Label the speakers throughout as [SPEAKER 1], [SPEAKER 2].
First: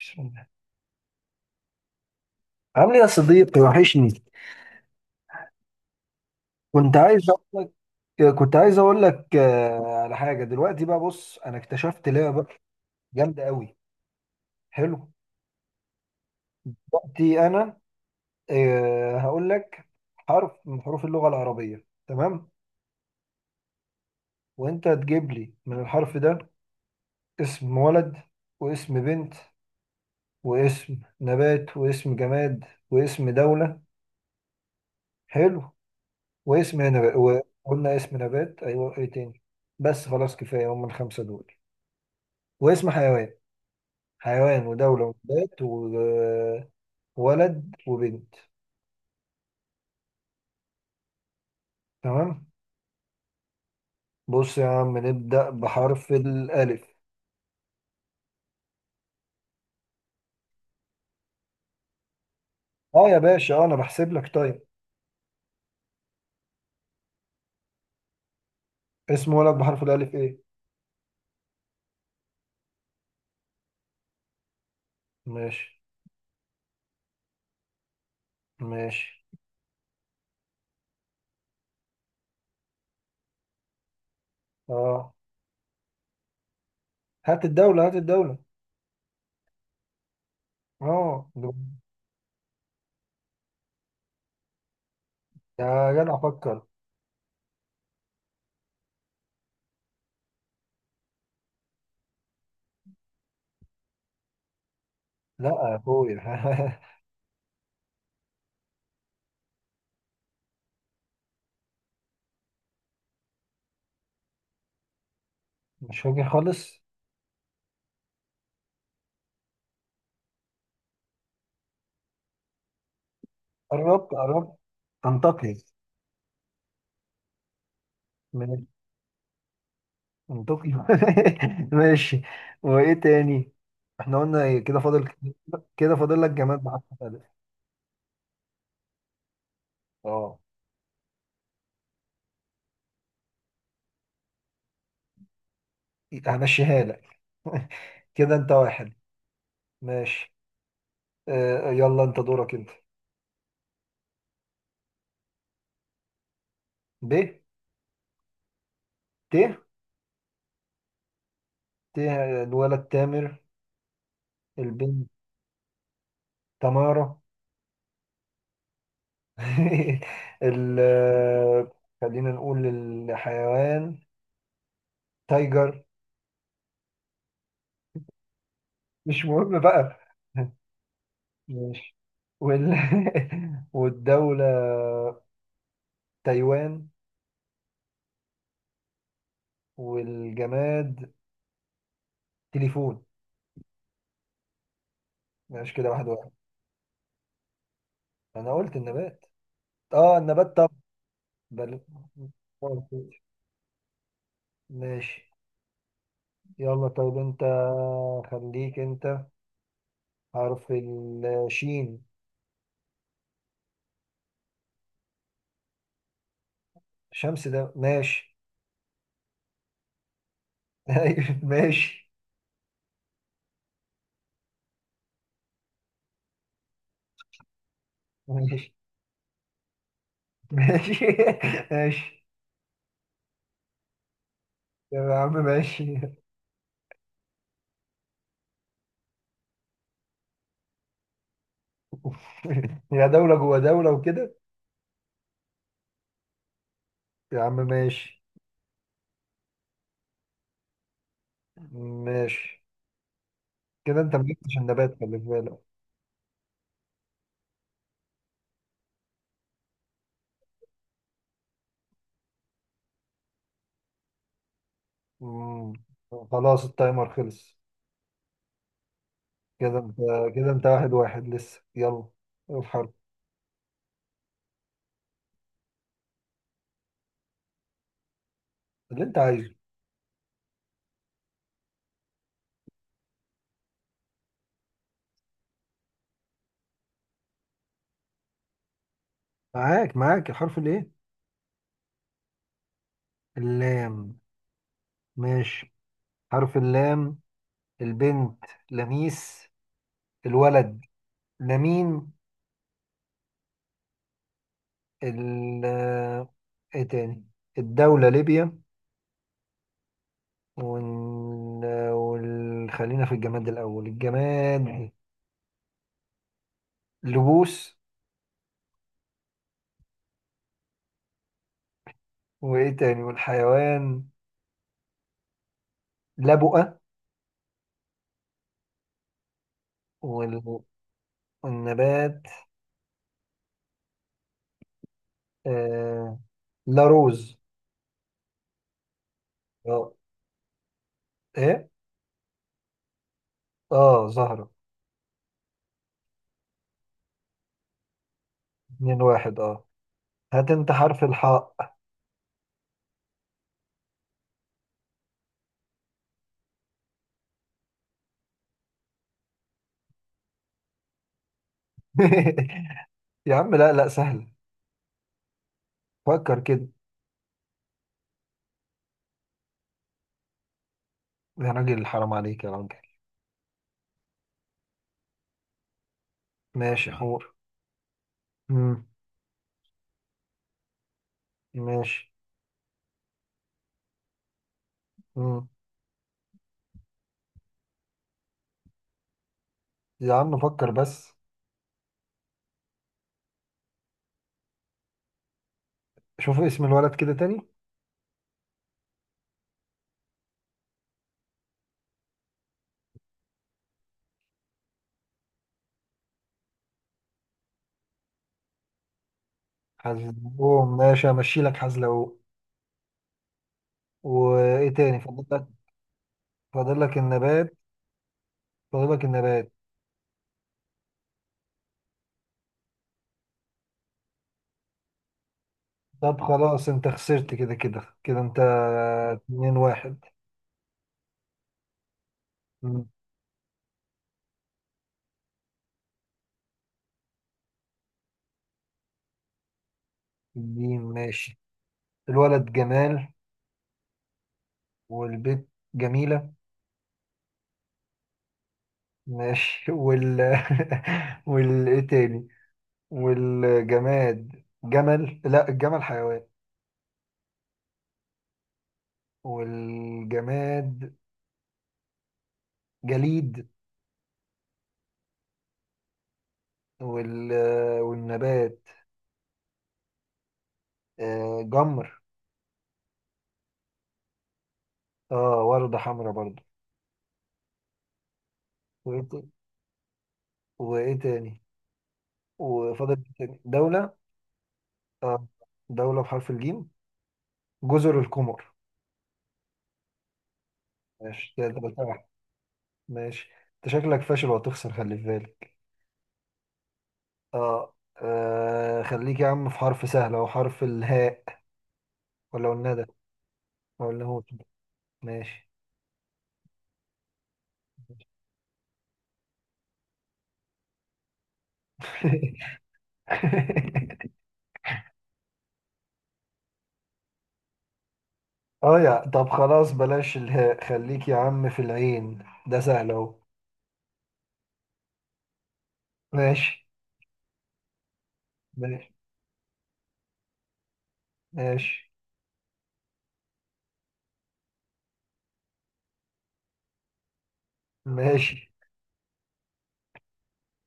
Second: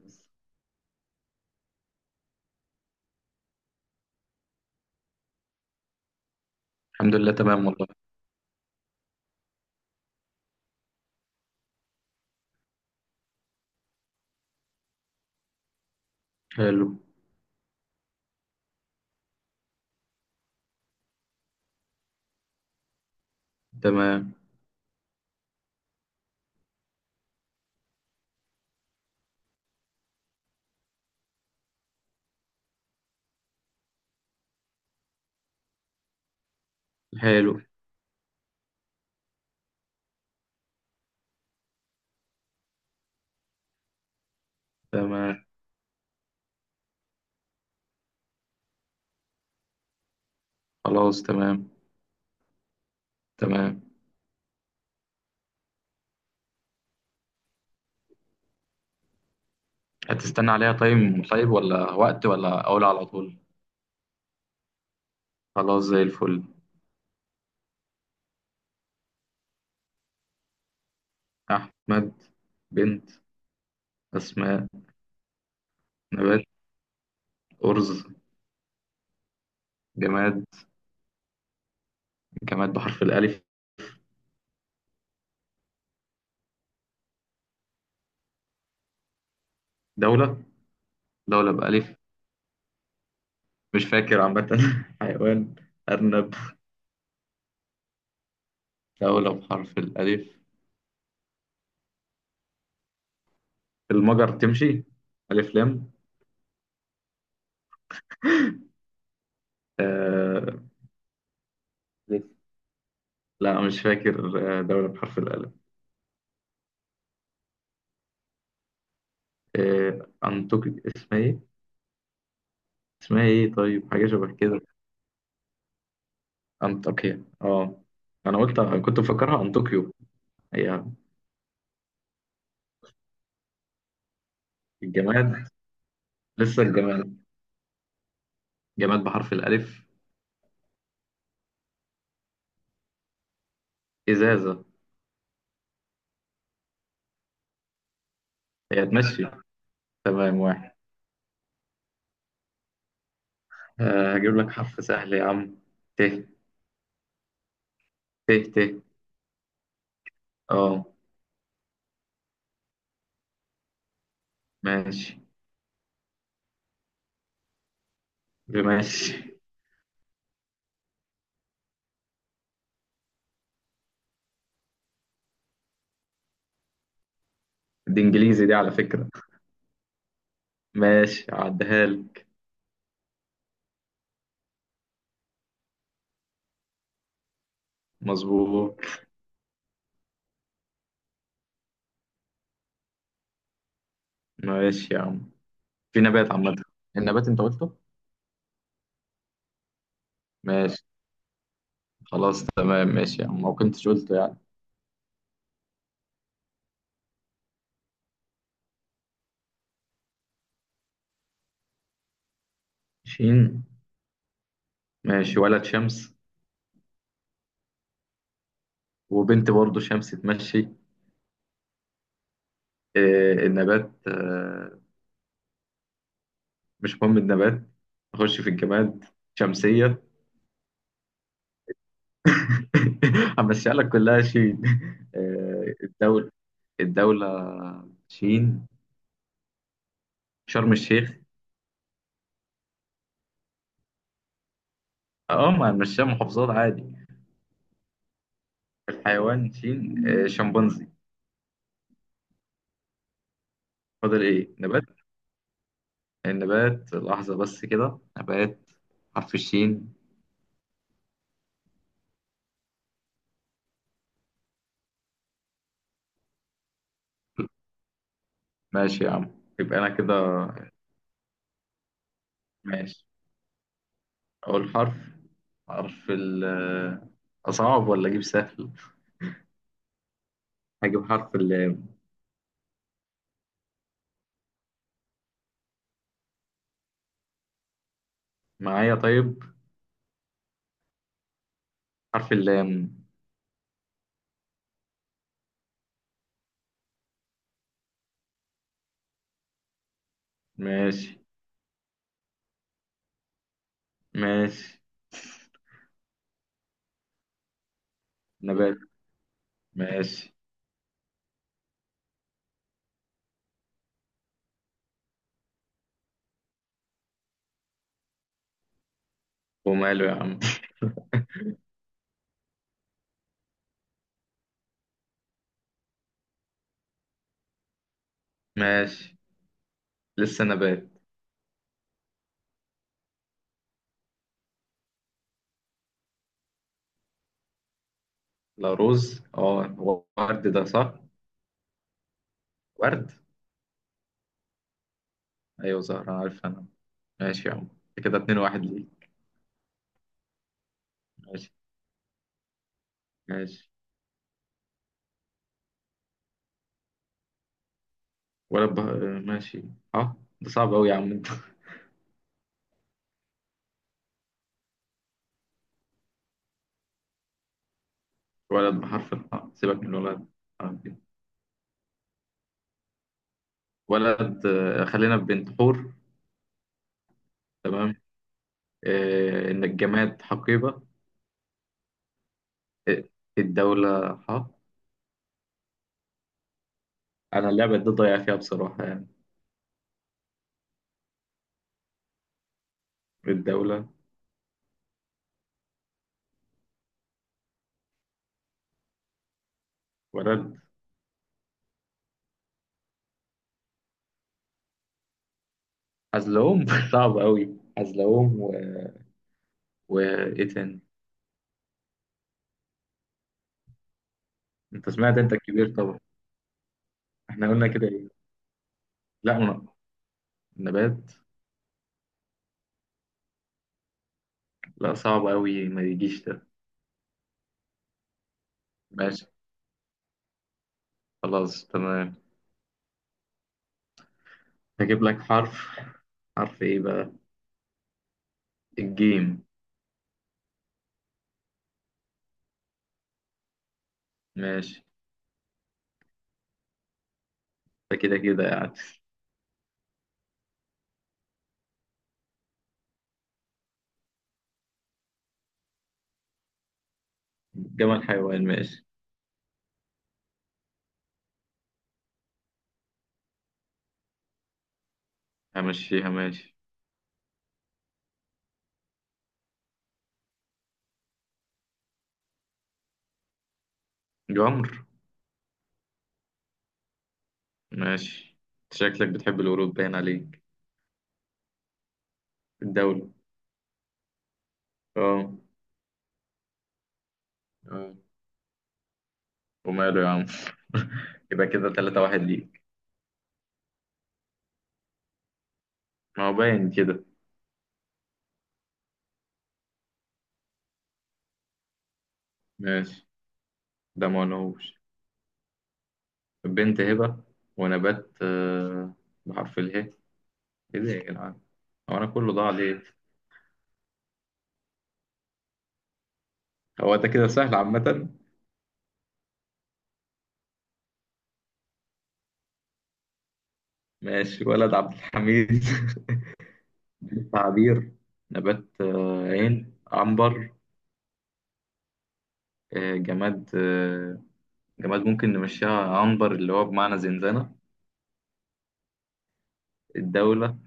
[SPEAKER 1] عامل ايه يا صديقي وحشني. كنت
[SPEAKER 2] الحمد
[SPEAKER 1] عايز
[SPEAKER 2] لله،
[SPEAKER 1] اقول
[SPEAKER 2] تمام والله.
[SPEAKER 1] لك كنت عايز اقول لك على حاجه دلوقتي، بقى بص، انا اكتشفت لعبه جامده قوي. حلو،
[SPEAKER 2] حلو.
[SPEAKER 1] دلوقتي انا هقول لك حرف من حروف اللغه العربيه، تمام،
[SPEAKER 2] تمام.
[SPEAKER 1] وانت تجيب لي من الحرف ده اسم ولد، واسم بنت، واسم نبات، واسم جماد، واسم دوله. حلو، واسم نبات،
[SPEAKER 2] حلو.
[SPEAKER 1] وقلنا اسم نبات، ايوه ايه تاني؟ بس خلاص كفايه هم الخمسه دول، واسم حيوان. حيوان ودولة
[SPEAKER 2] تمام.
[SPEAKER 1] ونبات وولد وبنت.
[SPEAKER 2] خلاص، تمام.
[SPEAKER 1] تمام.
[SPEAKER 2] تمام.
[SPEAKER 1] بص يا عم، نبدأ بحرف الألف.
[SPEAKER 2] هتستنى عليها تايم طيب، ولا وقت، ولا أقول على
[SPEAKER 1] اه يا
[SPEAKER 2] طول؟
[SPEAKER 1] باشا، اه انا بحسب لك، طيب.
[SPEAKER 2] خلاص، زي الفل.
[SPEAKER 1] اسم ولد بحرف الألف ايه؟
[SPEAKER 2] أحمد. بنت أسماء.
[SPEAKER 1] ماشي.
[SPEAKER 2] نبات أرز.
[SPEAKER 1] ماشي.
[SPEAKER 2] جماد، جماد بحرف الألف.
[SPEAKER 1] اه، هات الدولة هات الدولة.
[SPEAKER 2] دولة،
[SPEAKER 1] اه،
[SPEAKER 2] دولة بألف. مش فاكر عامة. حيوان
[SPEAKER 1] يا جدع
[SPEAKER 2] أرنب.
[SPEAKER 1] فكر.
[SPEAKER 2] دولة بحرف الألف، المجر تمشي؟
[SPEAKER 1] لا
[SPEAKER 2] ألف
[SPEAKER 1] يا
[SPEAKER 2] لام.
[SPEAKER 1] اخويا.
[SPEAKER 2] آه... لا، مش فاكر. دولة بحرف الألف.
[SPEAKER 1] مش فاكر خالص.
[SPEAKER 2] أنطوكيا، اسمها إيه؟ اسمها إيه طيب؟ حاجة
[SPEAKER 1] قربت
[SPEAKER 2] شبه
[SPEAKER 1] قربت،
[SPEAKER 2] كده.
[SPEAKER 1] انطقي.
[SPEAKER 2] أنطاكيا، أه. أنا قلت، كنت مفكرها أنطوكيو.
[SPEAKER 1] من
[SPEAKER 2] هي.
[SPEAKER 1] طوكيو. ماشي. وايه تاني؟ احنا قلنا ايه كده فاضل؟
[SPEAKER 2] الجماد،
[SPEAKER 1] كده فاضل لك جماد
[SPEAKER 2] لسه
[SPEAKER 1] بحرف
[SPEAKER 2] الجماد.
[SPEAKER 1] الف.
[SPEAKER 2] جماد بحرف الألف.
[SPEAKER 1] اه،
[SPEAKER 2] إزازة.
[SPEAKER 1] همشيها لك. كده انت
[SPEAKER 2] هي
[SPEAKER 1] واحد.
[SPEAKER 2] تمشي.
[SPEAKER 1] ماشي.
[SPEAKER 2] تمام، واحد.
[SPEAKER 1] يلا انت دورك انت.
[SPEAKER 2] هجيب لك حرف سهل يا عم. ت.
[SPEAKER 1] ب.
[SPEAKER 2] ت ت.
[SPEAKER 1] ت.
[SPEAKER 2] أه.
[SPEAKER 1] ت. الولد تامر، البنت
[SPEAKER 2] ماشي،
[SPEAKER 1] تمارة.
[SPEAKER 2] ماشي.
[SPEAKER 1] ال خلينا نقول الحيوان. تايجر.
[SPEAKER 2] دي إنجليزي دي، على فكرة.
[SPEAKER 1] مش مهم بقى.
[SPEAKER 2] ماشي، عديها
[SPEAKER 1] ماشي.
[SPEAKER 2] لك.
[SPEAKER 1] وال... والدولة تايوان،
[SPEAKER 2] مظبوط.
[SPEAKER 1] والجماد تليفون.
[SPEAKER 2] ماشي يا عم.
[SPEAKER 1] ماشي كده،
[SPEAKER 2] في
[SPEAKER 1] واحد واحد.
[SPEAKER 2] نبات عامة. النبات أنت قلته؟
[SPEAKER 1] انا قلت النبات. اه النبات، طب
[SPEAKER 2] ماشي.
[SPEAKER 1] بل...
[SPEAKER 2] خلاص، تمام، ماشي يا عم، ما كنتش قلته يعني.
[SPEAKER 1] ماشي. يلا طيب، انت خليك انت. حرف الشين.
[SPEAKER 2] شين. ماشي، ولد شمس.
[SPEAKER 1] شمس ده ماشي.
[SPEAKER 2] وبنت برضه شمس تمشي.
[SPEAKER 1] أيوة، ماشي.
[SPEAKER 2] النبات، مش مهم النبات. نخش في
[SPEAKER 1] ماشي.
[SPEAKER 2] الجماد. شمسية.
[SPEAKER 1] ماشي. ماشي
[SPEAKER 2] همشيها لك كلها شين.
[SPEAKER 1] يا عم. ماشي.
[SPEAKER 2] الدولة. الدولة، شين، شرم الشيخ.
[SPEAKER 1] يا دولة جوا دولة وكده.
[SPEAKER 2] اه، ما هنمشيها محافظات عادي.
[SPEAKER 1] يا عم ماشي.
[SPEAKER 2] الحيوان شين، شمبانزي.
[SPEAKER 1] ماشي. كده انت ما
[SPEAKER 2] فاضل ايه
[SPEAKER 1] جبتش
[SPEAKER 2] نبات؟
[SPEAKER 1] النبات، خلي بالك.
[SPEAKER 2] النبات لحظة بس، كده نبات حرف الشين.
[SPEAKER 1] مم. خلاص التايمر خلص.
[SPEAKER 2] ماشي يا عم.
[SPEAKER 1] كده
[SPEAKER 2] يبقى انا
[SPEAKER 1] انت،
[SPEAKER 2] كده.
[SPEAKER 1] كده انت واحد واحد لسه. يلا الحرف
[SPEAKER 2] ماشي. أقول حرف. حرف ال أصعب ولا أجيب سهل؟
[SPEAKER 1] اللي انت عايزه.
[SPEAKER 2] هجيب حرف اللام. معايا طيب.
[SPEAKER 1] معاك معاك، الحرف الايه؟
[SPEAKER 2] حرف اللام.
[SPEAKER 1] اللام. ماشي، حرف اللام. البنت لميس، الولد
[SPEAKER 2] ماشي.
[SPEAKER 1] لمين.
[SPEAKER 2] ماشي.
[SPEAKER 1] ال ايه تاني؟ الدولة ليبيا.
[SPEAKER 2] نبات. ماشي.
[SPEAKER 1] وال... خلينا في الجماد الأول، الجماد لبوس.
[SPEAKER 2] وماله يا عم.
[SPEAKER 1] وإيه تاني؟ والحيوان لبؤة.
[SPEAKER 2] ماشي.
[SPEAKER 1] وال...
[SPEAKER 2] لسه نبات.
[SPEAKER 1] والنبات آه... لاروز.
[SPEAKER 2] لا، رز، اه
[SPEAKER 1] اه
[SPEAKER 2] هو ورد، ده صح.
[SPEAKER 1] ايه؟
[SPEAKER 2] ورد.
[SPEAKER 1] اه زهرة.
[SPEAKER 2] ايوه، زهرة، عارف انا. ماشي يا عم. كده اتنين واحد ليه.
[SPEAKER 1] اتنين واحد، اه. هات انت حرف
[SPEAKER 2] ماشي.
[SPEAKER 1] الحاء.
[SPEAKER 2] ماشي. ولد بح... ماشي. اه، ده صعب أوي يا عم انت.
[SPEAKER 1] يا عم لا لا، سهل، فكر كده.
[SPEAKER 2] ولد بحرف الحاء، سيبك من الولد. حرف إيه.
[SPEAKER 1] يا راجل، حرام عليك يا راجل.
[SPEAKER 2] ولد، خلينا في بنت، حور.
[SPEAKER 1] ماشي، حور.
[SPEAKER 2] تمام.
[SPEAKER 1] مم.
[SPEAKER 2] إن الجماد حقيبة.
[SPEAKER 1] ماشي.
[SPEAKER 2] آه، الدولة حق.
[SPEAKER 1] مم.
[SPEAKER 2] أنا اللعبة دي ضايع فيها بصراحة يعني.
[SPEAKER 1] يا عم فكر بس.
[SPEAKER 2] الدولة.
[SPEAKER 1] شوف اسم الولد كده تاني.
[SPEAKER 2] ولد حزلقوم. صعب أوي، حزلقوم وإيه
[SPEAKER 1] حزلقوم،
[SPEAKER 2] تاني؟
[SPEAKER 1] ماشي، همشي لك حزلقوم. وايه
[SPEAKER 2] أنت
[SPEAKER 1] تاني
[SPEAKER 2] سمعت،
[SPEAKER 1] فاضل
[SPEAKER 2] أنت
[SPEAKER 1] لك؟
[SPEAKER 2] الكبير طبعا.
[SPEAKER 1] فاضل لك
[SPEAKER 2] إحنا
[SPEAKER 1] النبات.
[SPEAKER 2] قلنا كده إيه؟
[SPEAKER 1] فاضل لك
[SPEAKER 2] لا
[SPEAKER 1] النبات.
[SPEAKER 2] من... نبات، لا صعب أوي ما
[SPEAKER 1] طب
[SPEAKER 2] يجيش ده.
[SPEAKER 1] خلاص انت خسرت، كده كده كده انت.
[SPEAKER 2] ماشي.
[SPEAKER 1] اتنين واحد.
[SPEAKER 2] خلاص تمام.
[SPEAKER 1] مم.
[SPEAKER 2] هجيب لك حرف. حرف إيه بقى؟ الجيم.
[SPEAKER 1] جيم، ماشي. الولد جمال،
[SPEAKER 2] ماشي.
[SPEAKER 1] والبيت جميلة.
[SPEAKER 2] ده كده كده يعني.
[SPEAKER 1] ماشي. وال ايه تاني؟ والجماد جمل، لا الجمل حيوان.
[SPEAKER 2] جمال حيوان، ماشي.
[SPEAKER 1] والجماد جليد.
[SPEAKER 2] همشيها ماشي.
[SPEAKER 1] وال والنبات جمر.
[SPEAKER 2] جمر.
[SPEAKER 1] اه وردة حمراء برضو.
[SPEAKER 2] ماشي.
[SPEAKER 1] وايه
[SPEAKER 2] شكلك
[SPEAKER 1] تاني؟
[SPEAKER 2] بتحب القرود، باين عليك.
[SPEAKER 1] وايه تاني؟ وفضل
[SPEAKER 2] الدولة.
[SPEAKER 1] إيه تاني؟ دولة، اه.
[SPEAKER 2] اه.
[SPEAKER 1] دولة بحرف الجيم،
[SPEAKER 2] اه،
[SPEAKER 1] جزر القمر.
[SPEAKER 2] وماله يا عم.
[SPEAKER 1] ماشي
[SPEAKER 2] يبقى
[SPEAKER 1] كده،
[SPEAKER 2] كده
[SPEAKER 1] تلاتة
[SPEAKER 2] تلاتة
[SPEAKER 1] واحد.
[SPEAKER 2] واحد ليك.
[SPEAKER 1] ماشي. انت شكلك فاشل وهتخسر، خلي في بالك.
[SPEAKER 2] ما هو باين كده.
[SPEAKER 1] اه، خليك يا عم في حرف سهل، او حرف الهاء، ولا والندى،
[SPEAKER 2] ماشي.
[SPEAKER 1] ولا
[SPEAKER 2] ده ما
[SPEAKER 1] هو كده.
[SPEAKER 2] قلناهوش.
[SPEAKER 1] ماشي.
[SPEAKER 2] بنت هبة. ونبات، بحرف اله ايه ده يا جدعان؟ هو انا كله ضاع ليه؟ هو ده كده سهل عامة.
[SPEAKER 1] اه يا طب خلاص بلاش الهاء، خليك يا عم في العين، ده سهل اهو.
[SPEAKER 2] ماشي، ولد عبد الحميد.
[SPEAKER 1] ماشي.
[SPEAKER 2] بنت عبير. نبات،
[SPEAKER 1] ماشي.
[SPEAKER 2] عين، عنبر.
[SPEAKER 1] ماشي.
[SPEAKER 2] جماد، جماد ممكن نمشيها عنبر، اللي هو بمعنى زنزانة.
[SPEAKER 1] ماشي.
[SPEAKER 2] الدولة.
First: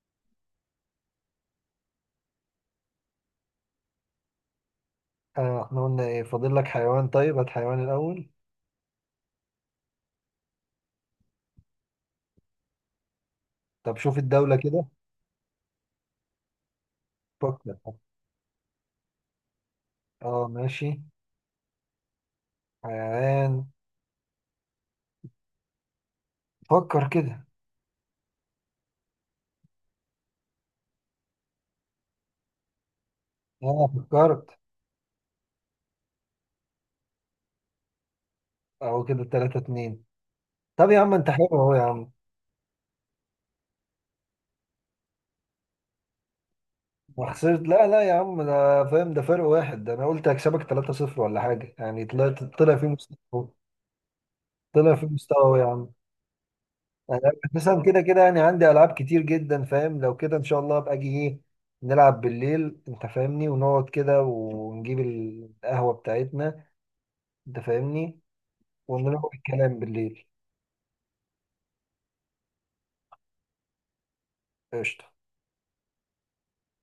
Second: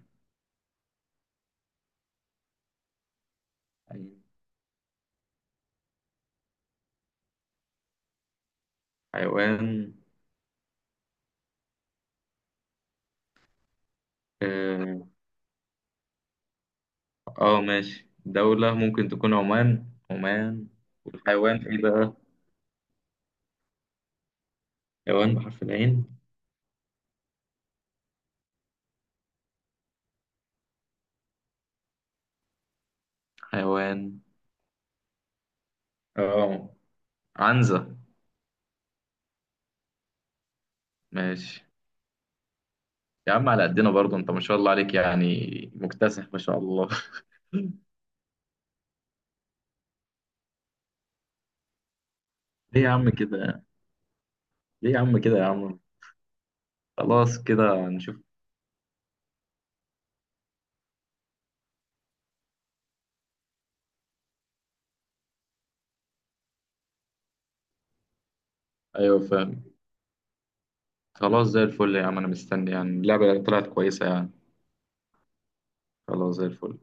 [SPEAKER 1] آه احنا قلنا ايه فاضل لك؟ حيوان، طيب هات حيوان الاول.
[SPEAKER 2] حيوان.
[SPEAKER 1] طب شوف الدولة كده،
[SPEAKER 2] اه.
[SPEAKER 1] فكر.
[SPEAKER 2] ماشي، دولة ممكن تكون عمان.
[SPEAKER 1] اه
[SPEAKER 2] عمان.
[SPEAKER 1] ماشي.
[SPEAKER 2] والحيوان ايه بقى؟
[SPEAKER 1] حيوان،
[SPEAKER 2] حيوان بحرف العين.
[SPEAKER 1] فكر كده. اه
[SPEAKER 2] حيوان.
[SPEAKER 1] فكرت،
[SPEAKER 2] اه. عنزة.
[SPEAKER 1] اهو كده تلاتة اتنين. طب يا عم انت حلو
[SPEAKER 2] ماشي
[SPEAKER 1] اهو يا عم.
[SPEAKER 2] يا عم، على قدنا برضه انت، ما شاء الله عليك يعني. مكتسح، ما شاء الله.
[SPEAKER 1] وخسرت، لا لا يا عم، ده فاهم، ده فرق واحد، ده انا قلت هكسبك 3-0 ولا حاجه، يعني طلعت، طلع
[SPEAKER 2] ليه
[SPEAKER 1] في
[SPEAKER 2] يا عم
[SPEAKER 1] مستوى.
[SPEAKER 2] كده؟ ليه
[SPEAKER 1] طلع
[SPEAKER 2] يا
[SPEAKER 1] في
[SPEAKER 2] عم كده يا
[SPEAKER 1] مستوى يا
[SPEAKER 2] عم؟
[SPEAKER 1] عم. انا
[SPEAKER 2] خلاص
[SPEAKER 1] مثلا
[SPEAKER 2] كده
[SPEAKER 1] كده
[SPEAKER 2] هنشوف.
[SPEAKER 1] كده، يعني عندي العاب كتير جدا فاهم، لو كده ان شاء الله ابقى اجي ايه نلعب بالليل، انت فاهمني، ونقعد كده ونجيب القهوه بتاعتنا، انت فاهمني،
[SPEAKER 2] ايوه،
[SPEAKER 1] ونروح
[SPEAKER 2] فاهم.
[SPEAKER 1] الكلام بالليل.
[SPEAKER 2] خلاص، زي الفل يا عم، انا مستني، يعني اللعبة طلعت كويسة يعني.
[SPEAKER 1] قشطه.
[SPEAKER 2] خلاص، زي الفل.